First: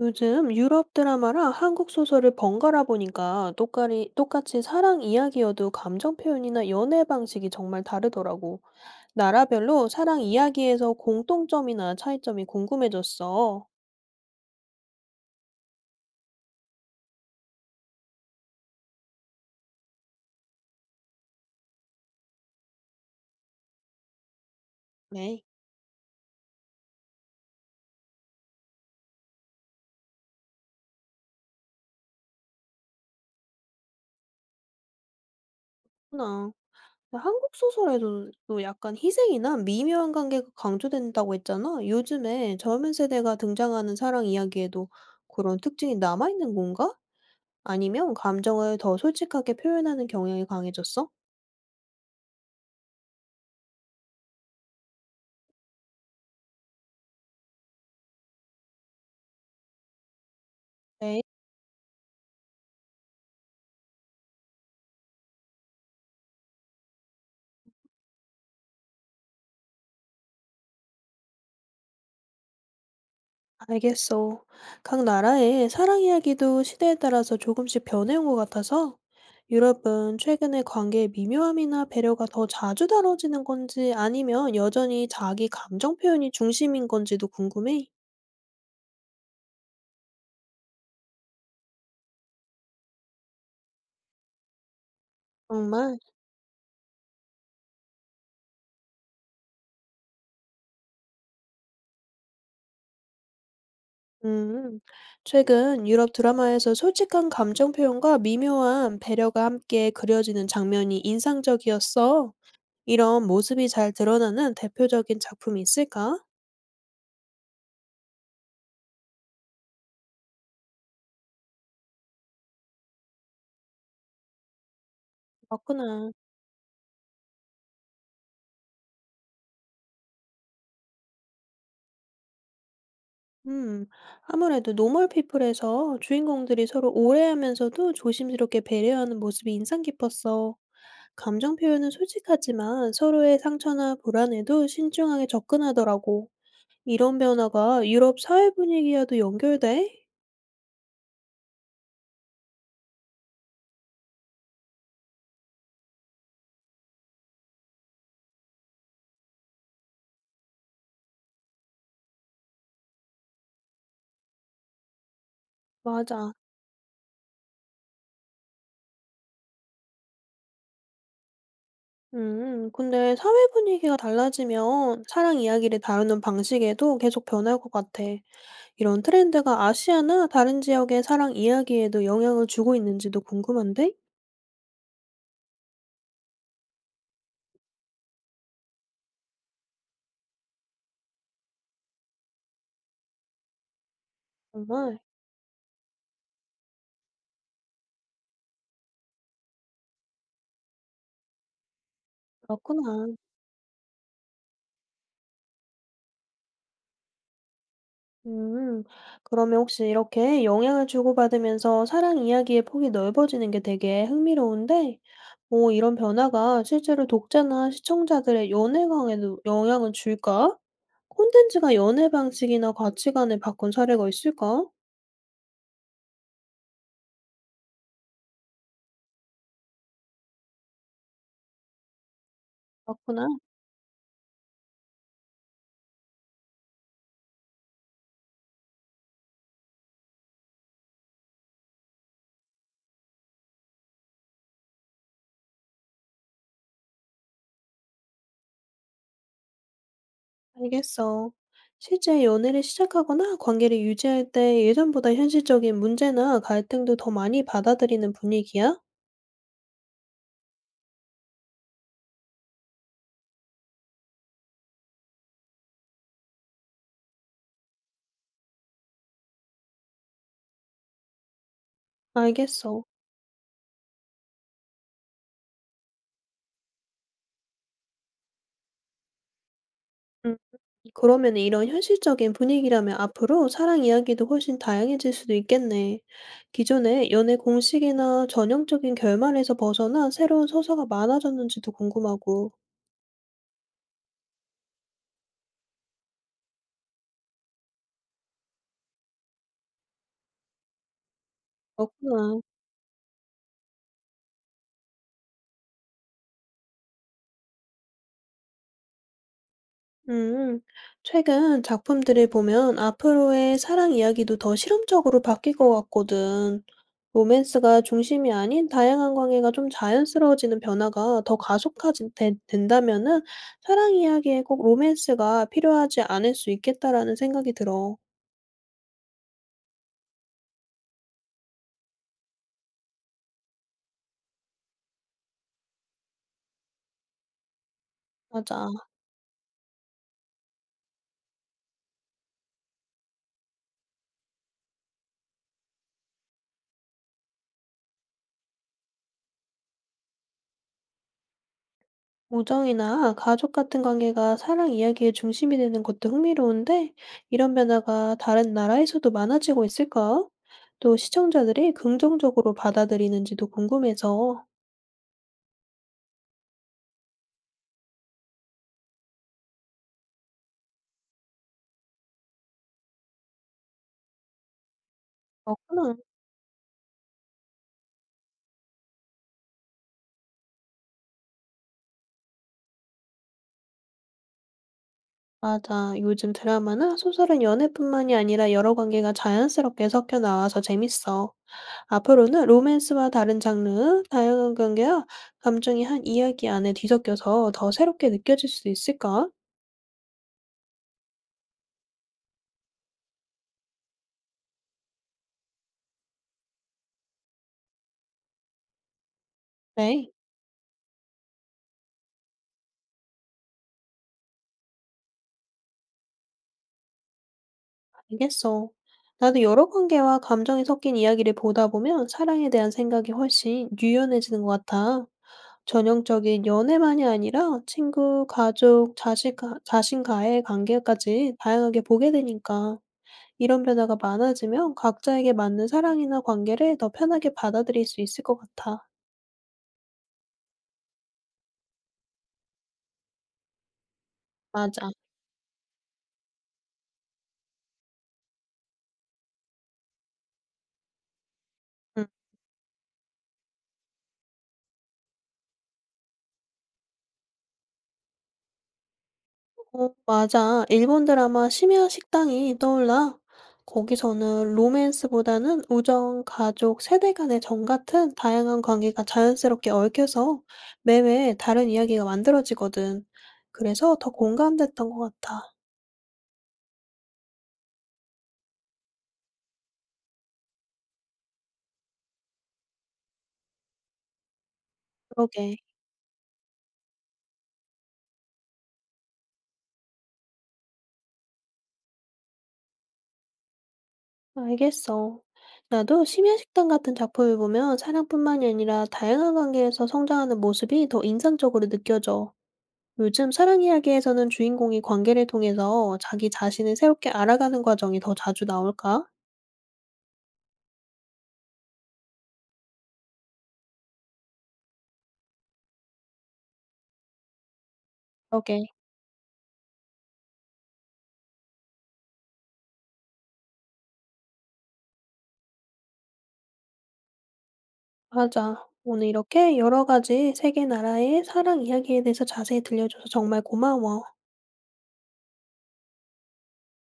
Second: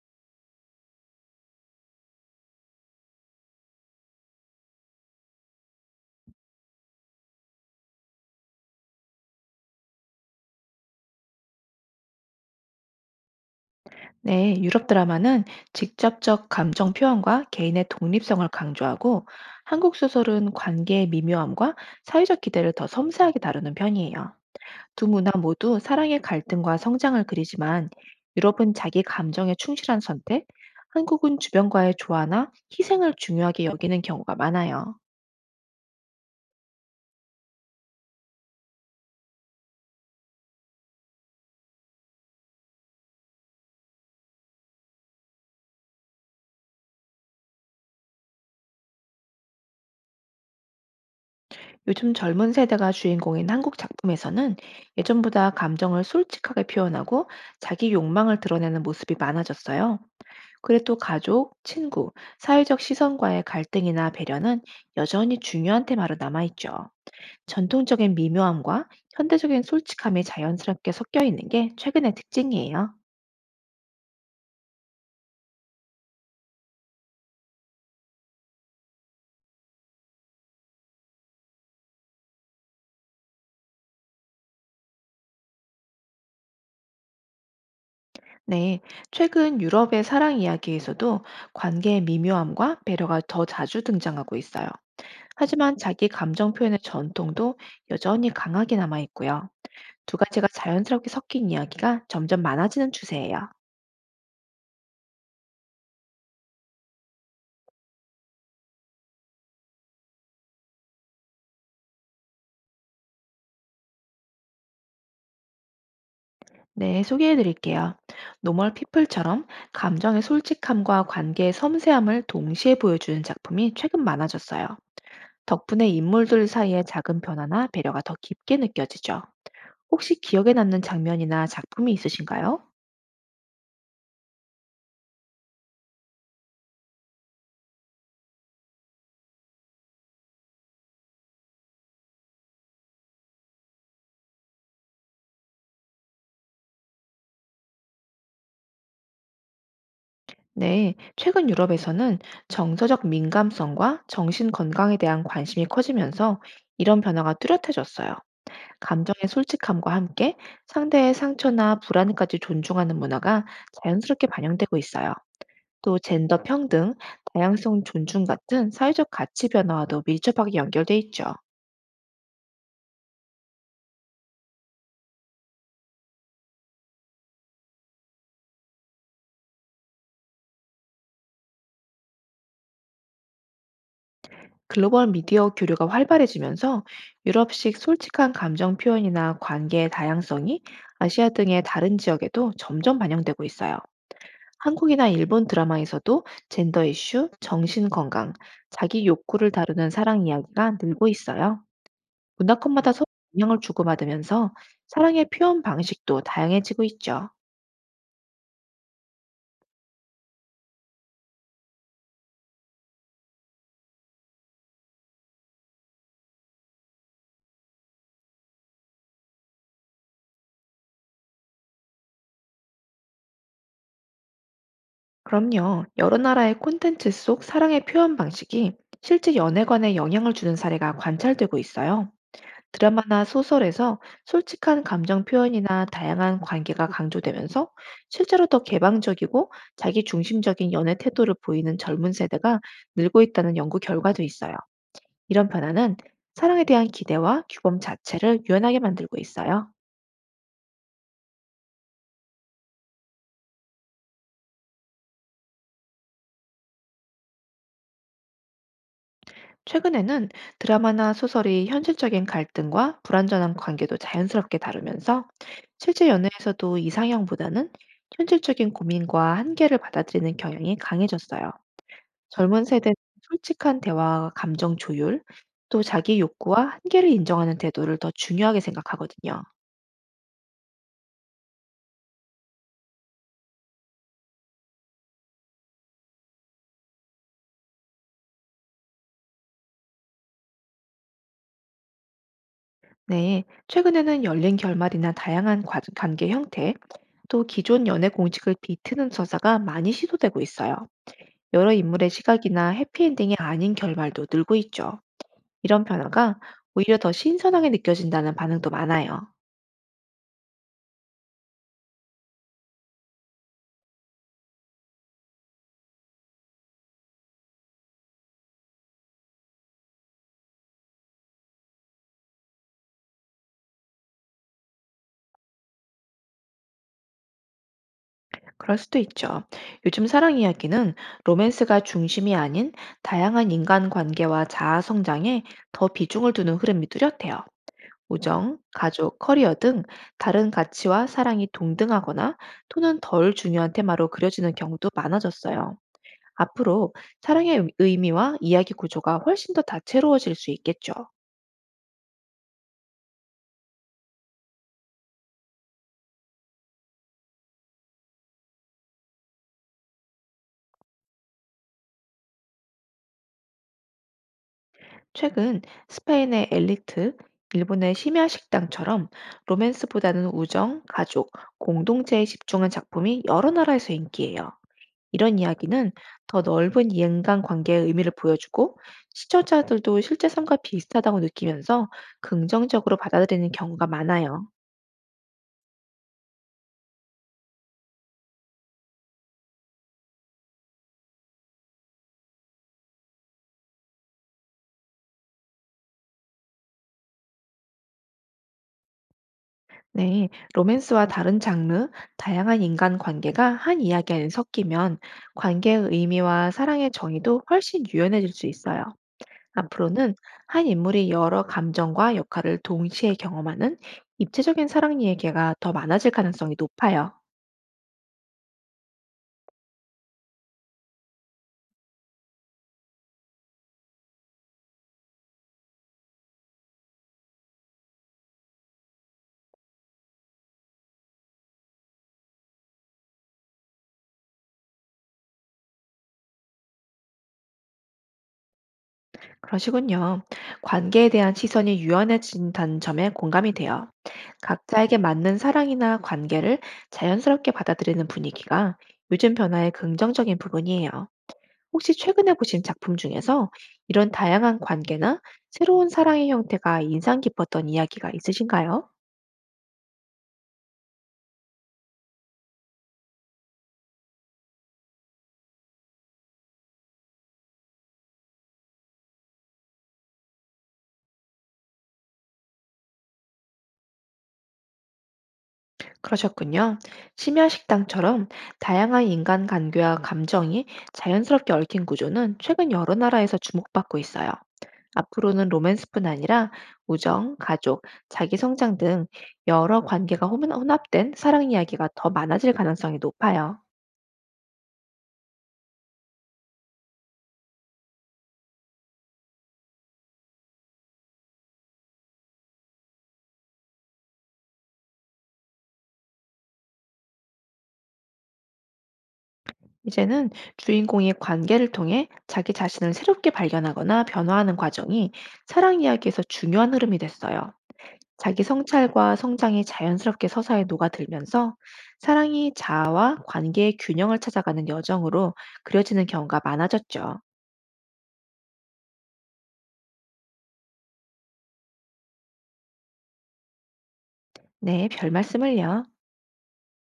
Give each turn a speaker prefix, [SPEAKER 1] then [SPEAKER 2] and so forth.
[SPEAKER 1] 요즘 유럽 드라마랑 한국 소설을 번갈아 보니까 똑같이 사랑 이야기여도 감정 표현이나 연애 방식이 정말 다르더라고. 나라별로 사랑 이야기에서 공통점이나 차이점이 궁금해졌어.
[SPEAKER 2] 네, 유럽 드라마는 직접적 감정 표현과 개인의 독립성을 강조하고 한국 소설은 관계의 미묘함과 사회적 기대를 더 섬세하게 다루는 편이에요. 두 문화
[SPEAKER 1] 네.
[SPEAKER 2] 모두 사랑의 갈등과 성장을 그리지만 유럽은 자기 감정에 충실한 선택, 한국은 주변과의 조화나 희생을 중요하게 여기는 경우가 많아요.
[SPEAKER 1] 그나 한국 소설에도 또 약간 희생이나 미묘한 관계가 강조된다고 했잖아. 요즘에 젊은 세대가 등장하는 사랑 이야기에도 그런 특징이 남아있는 건가? 아니면 감정을 더 솔직하게 표현하는 경향이 강해졌어?
[SPEAKER 2] 요즘 젊은 세대가 주인공인 한국 작품에서는 예전보다 감정을 솔직하게 표현하고 자기 욕망을 드러내는 모습이 많아졌어요. 그래 또
[SPEAKER 1] 네.
[SPEAKER 2] 가족, 친구, 사회적 시선과의 갈등이나 배려는 여전히 중요한 테마로 남아있죠. 전통적인 미묘함과 현대적인 솔직함이 자연스럽게 섞여 있는 게 최근의 특징이에요.
[SPEAKER 1] 알겠어. 각 나라의 사랑 이야기도 시대에 따라서 조금씩 변해온 것 같아서 유럽은 최근에 관계의 미묘함이나 배려가 더 자주 다뤄지는 건지 아니면 여전히 자기 감정 표현이 중심인 건지도 궁금해.
[SPEAKER 2] 네, 최근 유럽의 사랑 이야기에서도 관계의 미묘함과 배려가 더 자주 등장하고 있어요. 하지만
[SPEAKER 1] 정말?
[SPEAKER 2] 자기 감정 표현의 전통도 여전히 강하게 남아있고요. 두 가지가 자연스럽게 섞인 이야기가 점점 많아지는 추세예요.
[SPEAKER 1] 음, 최근 유럽 드라마에서 솔직한 감정 표현과 미묘한 배려가 함께 그려지는 장면이 인상적이었어. 이런 모습이 잘 드러나는 대표적인 작품이 있을까?
[SPEAKER 2] 네, 소개해 드릴게요. 노멀 피플처럼 감정의 솔직함과 관계의 섬세함을 동시에 보여주는 작품이 최근 많아졌어요. 덕분에
[SPEAKER 1] 맞구나.
[SPEAKER 2] 인물들 사이의 작은 변화나 배려가 더 깊게 느껴지죠. 혹시 기억에 남는 장면이나 작품이 있으신가요?
[SPEAKER 1] 음, 아무래도 노멀 피플에서 주인공들이 서로 오해하면서도 조심스럽게 배려하는 모습이 인상 깊었어. 감정 표현은 솔직하지만 서로의 상처나 불안에도 신중하게 접근하더라고. 이런 변화가 유럽 사회 분위기와도 연결돼?
[SPEAKER 2] 네, 최근 유럽에서는 정서적 민감성과 정신 건강에 대한 관심이 커지면서 이런 변화가 뚜렷해졌어요. 감정의 솔직함과 함께 상대의 상처나 불안까지 존중하는 문화가 자연스럽게 반영되고 있어요. 또
[SPEAKER 1] 맞아.
[SPEAKER 2] 젠더 평등, 다양성 존중 같은 사회적 가치 변화와도 밀접하게 연결돼 있죠.
[SPEAKER 1] 근데 사회 분위기가 달라지면 사랑 이야기를 다루는 방식에도 계속 변할 것 같아. 이런 트렌드가 아시아나 다른 지역의 사랑 이야기에도 영향을 주고 있는지도 궁금한데?
[SPEAKER 2] 글로벌 미디어 교류가 활발해지면서 유럽식 솔직한 감정 표현이나 관계의 다양성이 아시아 등의 다른 지역에도 점점 반영되고 있어요.
[SPEAKER 1] 정말.
[SPEAKER 2] 한국이나 일본 드라마에서도 젠더 이슈, 정신 건강, 자기 욕구를 다루는 사랑 이야기가 늘고 있어요. 문화권마다 서로
[SPEAKER 1] 그렇구나.
[SPEAKER 2] 영향을 주고받으면서 사랑의 표현 방식도 다양해지고 있죠.
[SPEAKER 1] 음. 그러면 혹시 이렇게 영향을 주고받으면서 사랑 이야기의 폭이 넓어지는 게 되게 흥미로운데, 뭐 이런 변화가 실제로 독자나 시청자들의 연애관에도 영향을 줄까? 콘텐츠가 연애 방식이나 가치관을 바꾼 사례가 있을까?
[SPEAKER 2] 그럼요. 여러 나라의 콘텐츠 속 사랑의 표현 방식이 실제 연애관에 영향을 주는 사례가 관찰되고 있어요. 드라마나
[SPEAKER 1] 그렇구나.
[SPEAKER 2] 소설에서 솔직한 감정 표현이나 다양한 관계가 강조되면서 실제로 더 개방적이고 자기 중심적인 연애 태도를 보이는 젊은 세대가 늘고 있다는 연구 결과도 있어요. 이런 변화는 사랑에 대한 기대와 규범 자체를 유연하게 만들고 있어요.
[SPEAKER 1] 알겠어. 실제 연애를 시작하거나 관계를 유지할 때 예전보다 현실적인 문제나 갈등도 더 많이 받아들이는 분위기야?
[SPEAKER 2] 최근에는 드라마나 소설이 현실적인 갈등과 불완전한 관계도 자연스럽게 다루면서 실제 연애에서도 이상형보다는 현실적인 고민과 한계를 받아들이는 경향이 강해졌어요. 젊은
[SPEAKER 1] 알겠어.
[SPEAKER 2] 세대는 솔직한 대화와 감정 조율, 또 자기 욕구와 한계를 인정하는 태도를 더 중요하게 생각하거든요.
[SPEAKER 1] 음. 그러면 이런 현실적인 분위기라면 앞으로 사랑 이야기도 훨씬 다양해질 수도 있겠네. 기존의 연애 공식이나 전형적인 결말에서 벗어나 새로운 서사가 많아졌는지도 궁금하고.
[SPEAKER 2] 네, 최근에는 열린 결말이나 다양한 관계 형태, 또 기존 연애 공식을 비트는 서사가 많이 시도되고 있어요. 여러 인물의
[SPEAKER 1] 그렇구나.
[SPEAKER 2] 시각이나 해피엔딩이 아닌 결말도 늘고 있죠. 이런 변화가 오히려 더 신선하게 느껴진다는 반응도 많아요.
[SPEAKER 1] 음, 최근 작품들을 보면 앞으로의 사랑 이야기도 더 실험적으로 바뀔 것 같거든. 로맨스가 중심이 아닌 다양한 관계가 좀 자연스러워지는 변화가 더 가속화된 된다면은 사랑 이야기에 꼭 로맨스가 필요하지 않을 수 있겠다라는 생각이 들어.
[SPEAKER 2] 그럴 수도 있죠. 요즘 사랑 이야기는 로맨스가 중심이 아닌 다양한 인간관계와 자아 성장에 더 비중을 두는 흐름이 뚜렷해요. 우정,
[SPEAKER 1] 맞아.
[SPEAKER 2] 가족, 커리어 등 다른 가치와 사랑이 동등하거나 또는 덜 중요한 테마로 그려지는 경우도 많아졌어요. 앞으로 사랑의 의미와 이야기 구조가 훨씬 더 다채로워질 수 있겠죠.
[SPEAKER 1] 우정이나 가족 같은 관계가 사랑 이야기의 중심이 되는 것도 흥미로운데 이런 변화가 다른 나라에서도 많아지고 있을까? 또 시청자들이 긍정적으로 받아들이는지도 궁금해서.
[SPEAKER 2] 최근 스페인의 엘리트, 일본의 심야 식당처럼 로맨스보다는 우정, 가족, 공동체에 집중한 작품이 여러 나라에서 인기예요. 이런 이야기는
[SPEAKER 1] 그렇구나.
[SPEAKER 2] 더 넓은 인간 관계의 의미를 보여주고 시청자들도 실제 삶과 비슷하다고 느끼면서 긍정적으로 받아들이는 경우가 많아요.
[SPEAKER 1] 맞아. 요즘 드라마나 소설은 연애뿐만이 아니라 여러 관계가 자연스럽게 섞여 나와서 재밌어. 앞으로는 로맨스와 다른 장르, 다양한 관계와 감정이 한 이야기 안에 뒤섞여서 더 새롭게 느껴질 수 있을까?
[SPEAKER 2] 네, 로맨스와 다른 장르, 다양한 인간 관계가 한 이야기 안에 섞이면 관계의 의미와 사랑의 정의도 훨씬 유연해질 수 있어요.
[SPEAKER 1] 네,
[SPEAKER 2] 앞으로는 한 인물이 여러 감정과 역할을 동시에 경험하는 입체적인 사랑 이야기가 더 많아질 가능성이 높아요.
[SPEAKER 1] 알겠어. 나도 여러 관계와 감정이 섞인 이야기를 보다 보면 사랑에 대한 생각이 훨씬 유연해지는 것 같아. 전형적인 연애만이 아니라 친구, 가족, 자식, 아, 자신과의 관계까지 다양하게 보게 되니까. 이런 변화가 많아지면 각자에게 맞는 사랑이나 관계를 더 편하게 받아들일 수 있을 것 같아.
[SPEAKER 2] 그러시군요. 관계에 대한 시선이 유연해진다는 점에 공감이 돼요.
[SPEAKER 1] 맞아.
[SPEAKER 2] 각자에게 맞는 사랑이나 관계를 자연스럽게 받아들이는 분위기가 요즘 변화의 긍정적인 부분이에요. 혹시
[SPEAKER 1] 응.
[SPEAKER 2] 최근에 보신 작품 중에서 이런 다양한 관계나 새로운 사랑의 형태가 인상 깊었던 이야기가 있으신가요?
[SPEAKER 1] 어, 맞아. 일본 드라마 심야 식당이 떠올라. 거기서는 로맨스보다는 우정, 가족, 세대 간의 정 같은 다양한 관계가 자연스럽게 얽혀서 매회 다른 이야기가 만들어지거든. 그래서 더 공감됐던 것 같아.
[SPEAKER 2] 그러셨군요. 심야식당처럼 다양한 인간 관계와 감정이 자연스럽게 얽힌 구조는 최근 여러 나라에서 주목받고 있어요. 앞으로는
[SPEAKER 1] 그러게.
[SPEAKER 2] 로맨스뿐 아니라 우정, 가족, 자기 성장 등 여러 관계가 혼합된 사랑 이야기가 더 많아질 가능성이 높아요.
[SPEAKER 1] 알겠어. 나도 심야식당 같은 작품을 보면 사랑뿐만이 아니라 다양한 관계에서 성장하는 모습이 더 인상적으로 느껴져. 요즘 사랑 이야기에서는 주인공이 관계를 통해서 자기 자신을 새롭게 알아가는 과정이 더 자주 나올까?
[SPEAKER 2] 이제는 주인공이 관계를 통해 자기 자신을 새롭게 발견하거나 변화하는 과정이 사랑 이야기에서 중요한 흐름이 됐어요. 자기
[SPEAKER 1] 그러게.
[SPEAKER 2] 성찰과 성장이 자연스럽게 서사에 녹아들면서 사랑이 자아와 관계의 균형을 찾아가는 여정으로 그려지는 경우가 많아졌죠.
[SPEAKER 1] 맞아. 오늘 이렇게 여러 가지 세계 나라의 사랑 이야기에 대해서 자세히 들려줘서 정말 고마워.
[SPEAKER 2] 네, 별 말씀을요.